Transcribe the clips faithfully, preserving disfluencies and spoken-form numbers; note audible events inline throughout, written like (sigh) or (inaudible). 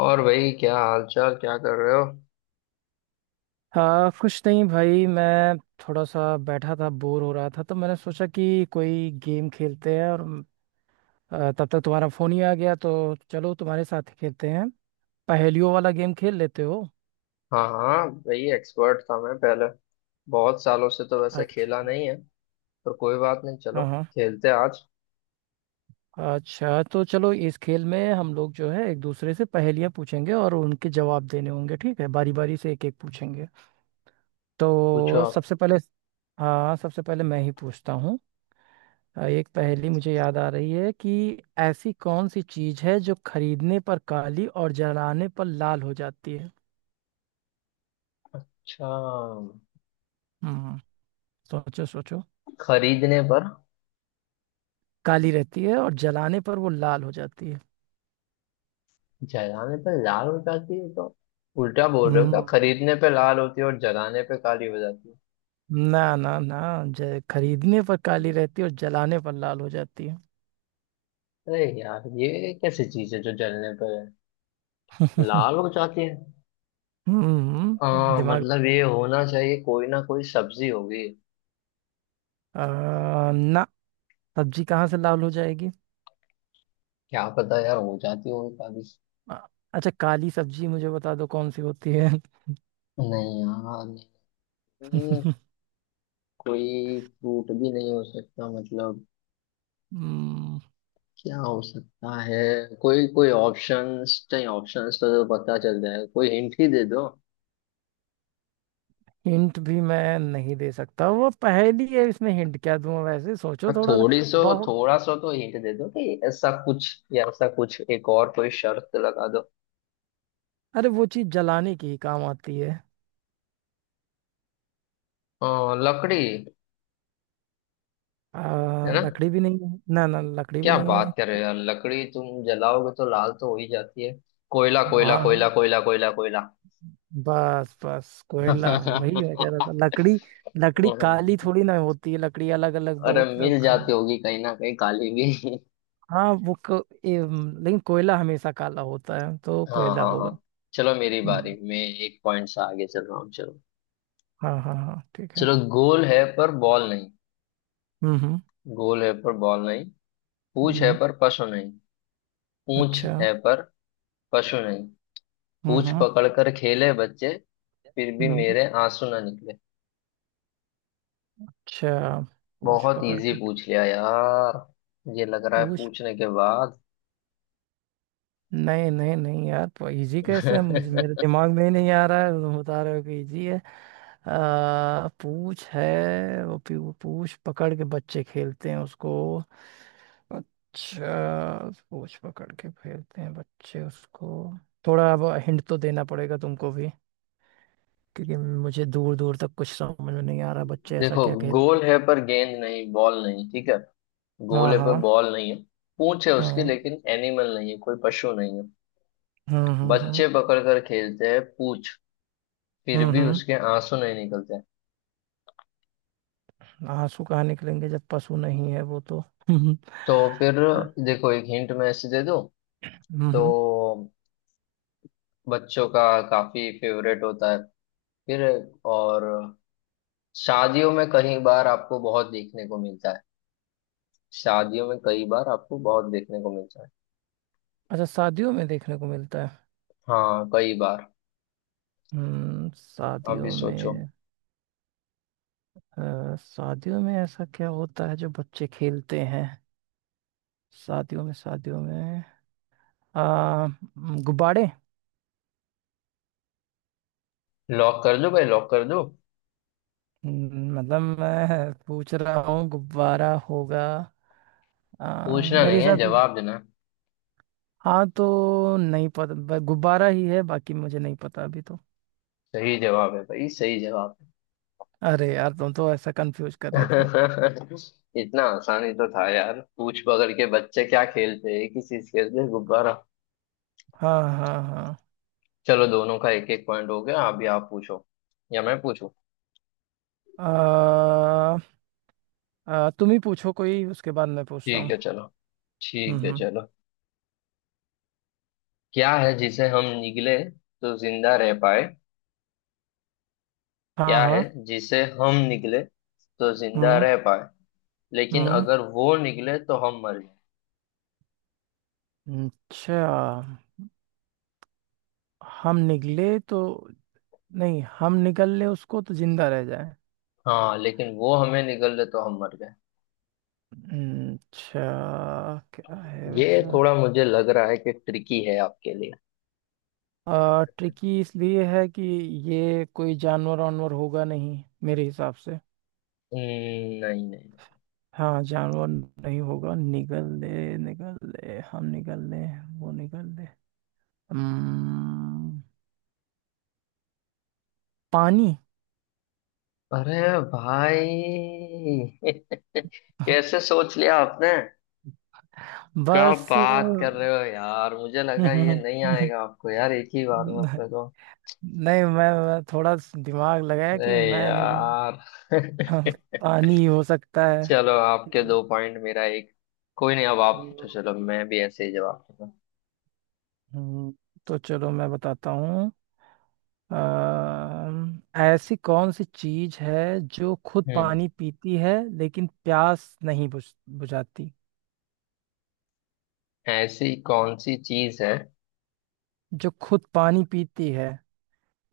और भाई क्या हाल चाल, क्या कर रहे हो? हाँ कुछ नहीं भाई, मैं थोड़ा सा बैठा था, बोर हो रहा था तो मैंने सोचा कि कोई गेम खेलते हैं। और अ, तब तक तुम्हारा फोन ही आ गया तो चलो तुम्हारे साथ ही खेलते हैं। पहेलियों वाला गेम खेल लेते हो? हाँ हाँ भाई, एक्सपर्ट था मैं पहले। बहुत सालों से तो वैसे खेला अच्छा। नहीं है। पर कोई बात नहीं, चलो हाँ हाँ। खेलते हैं आज। अच्छा तो चलो, इस खेल में हम लोग जो है एक दूसरे से पहेलियां पूछेंगे और उनके जवाब देने होंगे, ठीक है? बारी बारी से एक एक पूछेंगे। पूछो तो आप। सबसे पहले, हाँ सबसे पहले मैं ही पूछता हूँ। अ, एक पहेली मुझे याद आ रही है कि ऐसी कौन सी चीज है जो खरीदने पर काली और जलाने पर लाल हो जाती है। अच्छा, हम्म। सोचो सोचो। खरीदने पर काली रहती है और जलाने पर वो लाल हो जाती है। जलाने पर लाल हो जाती है तो उल्टा बोल रहे हो क्या? हम्म। खरीदने पे लाल होती है और जलाने पे काली हो जाती ना ना ना, ज- खरीदने पर काली है? रहती है और जलाने पर लाल हो जाती है। अरे यार, ये कैसी चीज है जो जलने पर है लाल हो (laughs) जाती है। हम्म। हाँ दिमाग। मतलब ये होना चाहिए, कोई ना कोई सब्जी होगी। अ, ना, सब्जी कहाँ से लाल हो जाएगी। क्या पता यार, हो जाती होगी काली। अ, अच्छा, काली सब्जी मुझे बता दो कौन सी होती है। नहीं यार, नहीं। (laughs) कोई फ्रूट भी नहीं हो सकता मतलब। हम्म। क्या हो सकता है? कोई कोई ऑप्शंस नहीं, ऑप्शंस तो, तो पता चल जाए, कोई हिंट ही दे दो। हिंट भी मैं नहीं दे सकता, वो पहेली है, इसमें हिंट क्या दूं? वैसे सोचो हाँ, थोड़ा सा थोड़ी सो, बहुत। थोड़ा सो तो हिंट दे दो कि ऐसा कुछ या ऐसा कुछ, एक और कोई शर्त लगा दो। अरे वो चीज जलाने की ही काम आती है। अ, लकड़ी। है आ, ना? लकड़ी भी नहीं है, ना ना, लकड़ी भी क्या नहीं बात है। कर रहे हो यार, लकड़ी तुम जलाओगे तो लाल तो हो ही जाती है। कोयला कोयला हाँ कोयला कोयला कोयला कोयला। बस बस, कोयला, वही मैं कह रहा था। लकड़ी, लकड़ी काली (laughs) थोड़ी ना होती है, लकड़ी अलग अलग अरे बहुत। मिल जाती होगी कहीं ना कहीं काली भी। (laughs) हाँ वो क, एम, लेकिन कोयला हमेशा काला होता है तो हाँ कोयला हाँ हाँ, होगा। चलो मेरी बारी। हम्म। मैं एक पॉइंट से आगे चल रहा हूँ, चलो। हाँ हाँ हाँ ठीक है। चलो, गोल है पर बॉल नहीं। हम्म हम्म गोल है पर बॉल नहीं। पूंछ है हम्म, पर पशु नहीं। पूंछ अच्छा। है पर पशु नहीं। हम्म पूंछ हम्म पकड़ कर खेले बच्चे, फिर भी हम्म। मेरे आंसू ना निकले। अच्छा, पूछ बहुत पकड़ इजी कर, पूछ लिया यार, ये लग रहा है पूछ, पूछने के बाद। नहीं नहीं नहीं यार, तो इजी कैसे है? मुझे मेरे (laughs) दिमाग में ही नहीं आ रहा है, तुम बता रहे हो कि इजी है। आ, पूछ है वो पी- वो पूछ पकड़ के बच्चे खेलते हैं उसको। अच्छा, पूछ पकड़ के खेलते हैं बच्चे उसको। थोड़ा अब हिंट तो देना पड़ेगा तुमको भी, क्योंकि मुझे दूर दूर तक कुछ समझ में नहीं आ रहा बच्चे ऐसा देखो, क्या खेलते गोल हैं। है पर गेंद नहीं, बॉल नहीं, ठीक है। गोल हाँ है पर हाँ बॉल नहीं है। पूंछ है उसकी हाँ। लेकिन एनिमल नहीं है, कोई पशु नहीं है। हम्म हम्म हम्म बच्चे पकड़ कर खेलते हैं पूंछ, फिर हम्म भी हम्म। उसके आंसू नहीं निकलते हैं। आंसू कहाँ निकलेंगे जब पशु नहीं है वो तो। हम्म। तो फिर हाँ, देखो, एक हिंट मैं ऐसे दे दूं हम्म हम्म। तो बच्चों का काफी फेवरेट होता है, फिर और शादियों में कई बार आपको बहुत देखने को मिलता है। शादियों में कई बार आपको बहुत देखने को मिलता है। अच्छा, शादियों में देखने को मिलता है। हाँ कई बार। हम्म, अभी शादियों सोचो। में। अ, शादियों में ऐसा क्या होता है जो बच्चे खेलते हैं? शादियों में, शादियों में, आ, गुब्बारे? लॉक कर दो भाई, लॉक कर दो। हम्म, मतलब मैं पूछ रहा हूँ गुब्बारा होगा, आ, पूछना मेरे नहीं है, हिसाब से। जवाब देना। हाँ तो नहीं पता, ब- गुब्बारा ही है, बाकी मुझे नहीं पता अभी तो। सही जवाब है भाई, सही जवाब है। अरे यार, तुम तो ऐसा कंफ्यूज कर रहे थे। (laughs) इतना आसानी तो था यार, पूछ पकड़ के बच्चे क्या खेलते हैं, किस चीज खेलते हैं, गुब्बारा। हाँ हाँ हाँ। चलो दोनों का एक एक पॉइंट हो गया, अभी आप पूछो या मैं पूछूं। आ, आ, तुम ही पूछो कोई, उसके बाद मैं पूछता ठीक हूँ। है चलो। ठीक हम्म है हम्म, चलो। क्या है जिसे हम निगले तो जिंदा रह पाए। हाँ क्या है हाँ। जिसे हम निगले तो जिंदा हम्म रह पाए, लेकिन हम्म। अगर वो निगले तो हम मर गए। अच्छा, हम निकले तो, नहीं, हम निकल ले उसको तो जिंदा रह जाए। हाँ लेकिन वो हमें निगल ले तो हम मर गए। हम्म, अच्छा, क्या है ये वैसा? थोड़ा मुझे लग रहा है कि ट्रिकी है आपके लिए। आ, ट्रिकी इसलिए है कि ये कोई जानवर वानवर होगा नहीं, मेरे हिसाब से। हम्म, नहीं नहीं नहीं। हाँ जानवर नहीं होगा, निकल ले निकल ले, हम निकल ले, वो निकल ले। हम्म, पानी। अरे भाई, (laughs) (laughs) कैसे सोच लिया आपने? क्या बस। बात कर रहे हो यार, मुझे लगा ये नहीं नहीं, आएगा आपको यार एक ही बार में अपने को। मैं, मैं थोड़ा स- दिमाग लगाया कि अरे मैं नहीं बना। यार। (laughs) पानी हो सकता है। चलो आपके हम्म, दो पॉइंट, मेरा एक। कोई नहीं, अब आप पूछो, चलो मैं भी ऐसे ही जवाब दूंगा। हम्म, तो चलो मैं बताता हूँ। अम, ऐसी कौन सी चीज है जो खुद हम्म। पानी पीती है लेकिन प्यास नहीं बुझ बुझाती, ऐसी कौन सी चीज है, जो खुद पानी पीती है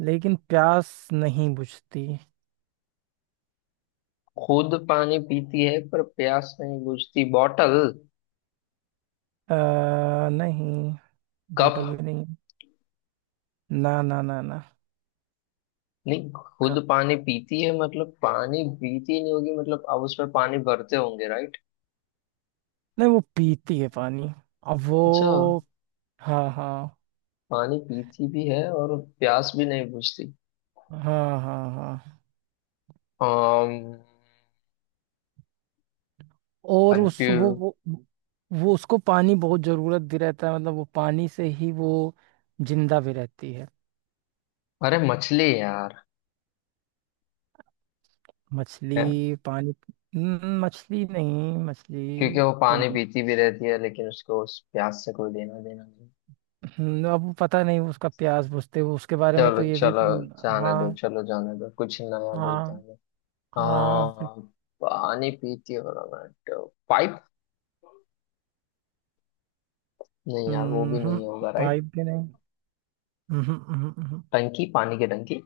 लेकिन प्यास नहीं बुझती। खुद पानी पीती है पर प्यास नहीं बुझती? बॉटल? आ, नहीं, बॉटल कप? भी नहीं। ना ना ना ना, नहीं, खुद पानी पीती है मतलब पानी पीती नहीं होगी, मतलब आप उसमें पानी भरते होंगे, राइट? नहीं वो पीती है पानी। अब वो, अच्छा, हाँ हाँ पानी पीती भी है और प्यास भी नहीं बुझती, हाँ हाँ हाँ। कंफ्यूज। और उस वो वो वो उसको पानी बहुत जरूरत भी रहता है, मतलब वो पानी से ही वो जिंदा भी रहती है। अरे मछली है यार, है। मछली पानी। हम्म, मछली नहीं, मछली क्योंकि वो तो पानी नहीं। पीती भी रहती है, लेकिन उसको उस प्यास से कोई देना देना नहीं। हम्म, अब पता नहीं, उसका प्यास बुझते हुए उसके बारे में चलो तो ये भी। चलो, जाने दो, हाँ चलो जाने दो, कुछ नया बोलता हाँ हूँ मैं। हाँ। अम, पानी पीती हो रहा पाइप। नहीं यार, वो भी हम्म। नहीं होगा, राइट। पाइप भी नहीं। हम्म हम्म हम्म हम्म। टंकी, पानी की टंकी।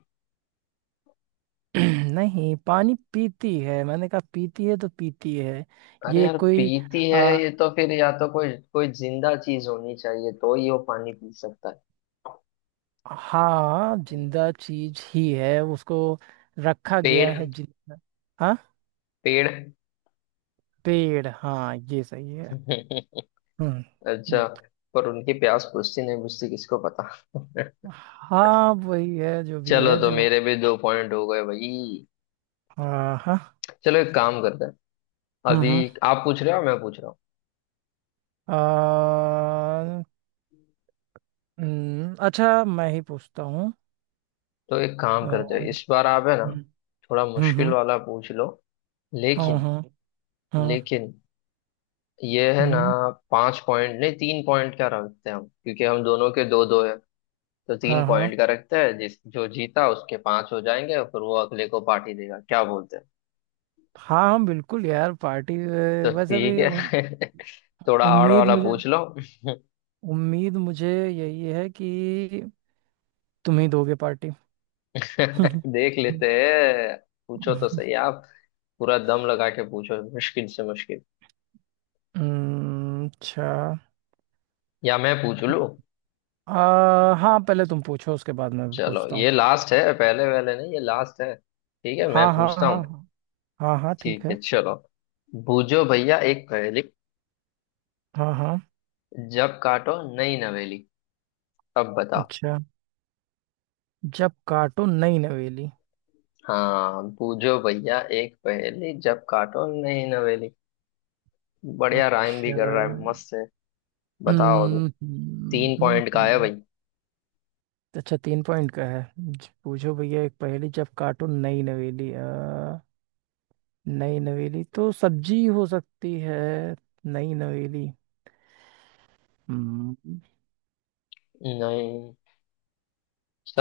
(clears throat) नहीं पानी पीती है, मैंने कहा पीती है तो पीती है। अरे ये यार कोई, पीती है, आ, ये तो फिर या तो कोई कोई जिंदा चीज होनी चाहिए तो ही वो पानी पी सकता है। हाँ जिंदा चीज ही है, उसको रखा गया पेड़। है जिंदा। हाँ, पेड़। पेड़, हाँ ये सही है। (laughs) हम्म। हम्म, अच्छा, पर उनकी प्यास बुझती नहीं बुझती किसको पता। (laughs) हाँ वही है, जो भी चलो है तो जो। मेरे भी दो पॉइंट हो गए भाई। आ, हाँ। चलो एक काम करते हैं। हम्म अभी हम्म। आप पूछ रहे हो, मैं पूछ रहा हूँ। आ, हम्म, अच्छा, मैं ही पूछता हूँ। तो एक काम आ, करते हैं, हम्म इस बार आप है ना थोड़ा हम्म मुश्किल हम्म वाला पूछ लो। हम्म लेकिन, हम्म लेकिन ये है ना, हम्म, पांच पॉइंट नहीं, तीन पॉइंट क्या रखते हैं हम, क्योंकि हम दोनों के दो दो है। तो हाँ तीन हाँ पॉइंट का रखते हैं, जिस जो जीता उसके पांच हो जाएंगे और फिर वो अगले को पार्टी देगा, क्या बोलते हैं। हाँ, हम बिल्कुल यार, पार्टी अ, तो बस ठीक अभी उम, है। (laughs) थोड़ा हार्ड उम्मीद वाला मुझे, पूछ लो। उम्मीद मुझे यही है कि तुम ही दोगे पार्टी। (laughs) (laughs) देख लेते हैं। पूछो तो सही आप, पूरा दम लगा के पूछो, मुश्किल से मुश्किल। हम्म, अच्छा। या मैं पूछ लूं। आ, हाँ पहले तुम पूछो, उसके बाद मैं चलो पूछता हूँ। ये लास्ट है, पहले वाले नहीं, ये लास्ट है, ठीक है मैं हाँ हाँ पूछता हाँ हूँ। हाँ। हाँ हाँ ठीक ठीक है। है चलो। बूझो भैया एक पहेली, हाँ हाँ। जब काटो नई नवेली। अब बताओ। अच्छा, जब काटो नई नवेली। हाँ, पूछो भैया एक पहेली, जब काटो नहीं नवेली। बढ़िया, राइम भी अच्छा। कर रहा है, मस्त है। बताओ अभी। हम्म हम्म तीन हम्म पॉइंट का है हम्म। भाई। अच्छा, तीन पॉइंट का है, ज- पूछो भैया एक पहेली, जब काटो नई नवेली। अ, नई नवेली तो सब्जी हो सकती है। नई नवेली। हम्म। नहीं,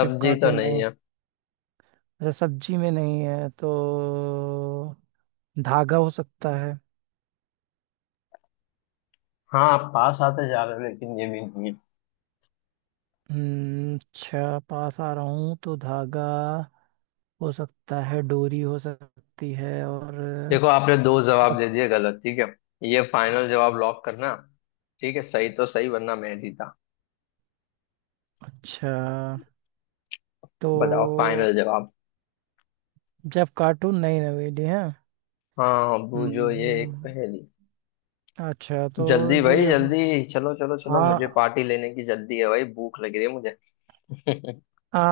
जब तो काटो नहीं नए, है। अच्छा सब्जी में नहीं है तो धागा हो सकता है। हाँ आप पास आते जा रहे हो, लेकिन ये भी नहीं है। हम्म, अच्छा पास आ रहा हूँ तो धागा हो सकता है, डोरी हो सकती है और देखो आपने दो जवाब दे रस- दिए गलत, ठीक है, ये फाइनल जवाब लॉक करना, ठीक है, सही तो सही, वरना मैं जीता। अच्छा, तो बताओ फाइनल जवाब। जब काटो नई नवेली है। हाँ बूझो ये एक हम्म, पहेली। अच्छा तो जल्दी भाई ये हो- जल्दी। चलो चलो चलो, मुझे हाँ। पार्टी लेने की जल्दी है भाई, भूख लग रही है मुझे। (laughs) आ,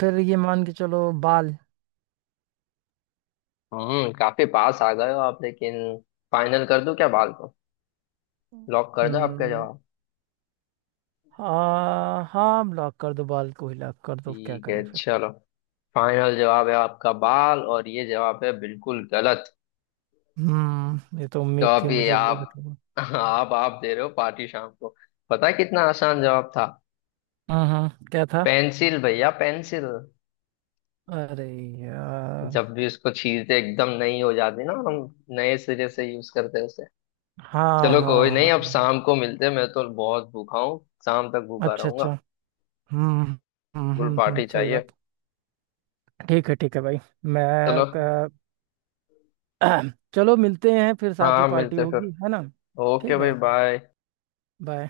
फिर ये मान के चलो, बाल। हम्म, काफी पास आ गए हो आप, लेकिन फाइनल कर दूं क्या, बाल को? लॉक कर दो आपका हम्म, जवाब। हाँ हाँ, लॉक कर दो, बाल को ही लॉक कर दो, क्या ठीक है करे फिर। चलो। फाइनल जवाब है आपका बाल, और ये जवाब है बिल्कुल गलत। हम्म, ये तो तो उम्मीद थी अभी मुझे गलत आप होगा। आप आप दे रहे हो पार्टी शाम को। पता है कितना आसान जवाब था? हम्म, क्या था? पेंसिल भैया, पेंसिल। अरे यार। जब भी उसको छीलते एकदम नई हो जाती, ना हम नए सिरे से यूज करते हैं उसे। हाँ चलो कोई हाँ नहीं, हाँ। अब शाम को मिलते हैं, मैं तो बहुत भूखा हूँ, शाम तक भूखा अच्छा अच्छा। रहूंगा। हम्म हम्म फुल हम्म हम्म, पार्टी सही चाहिए। बात। ठीक है, ठीक है भाई। चलो। मैं का- (clears throat) चलो मिलते हैं फिर, साथ हाँ में पार्टी मिलते हैं फिर। होगी है ना। ओके ठीक भाई, है। बाय। बाय।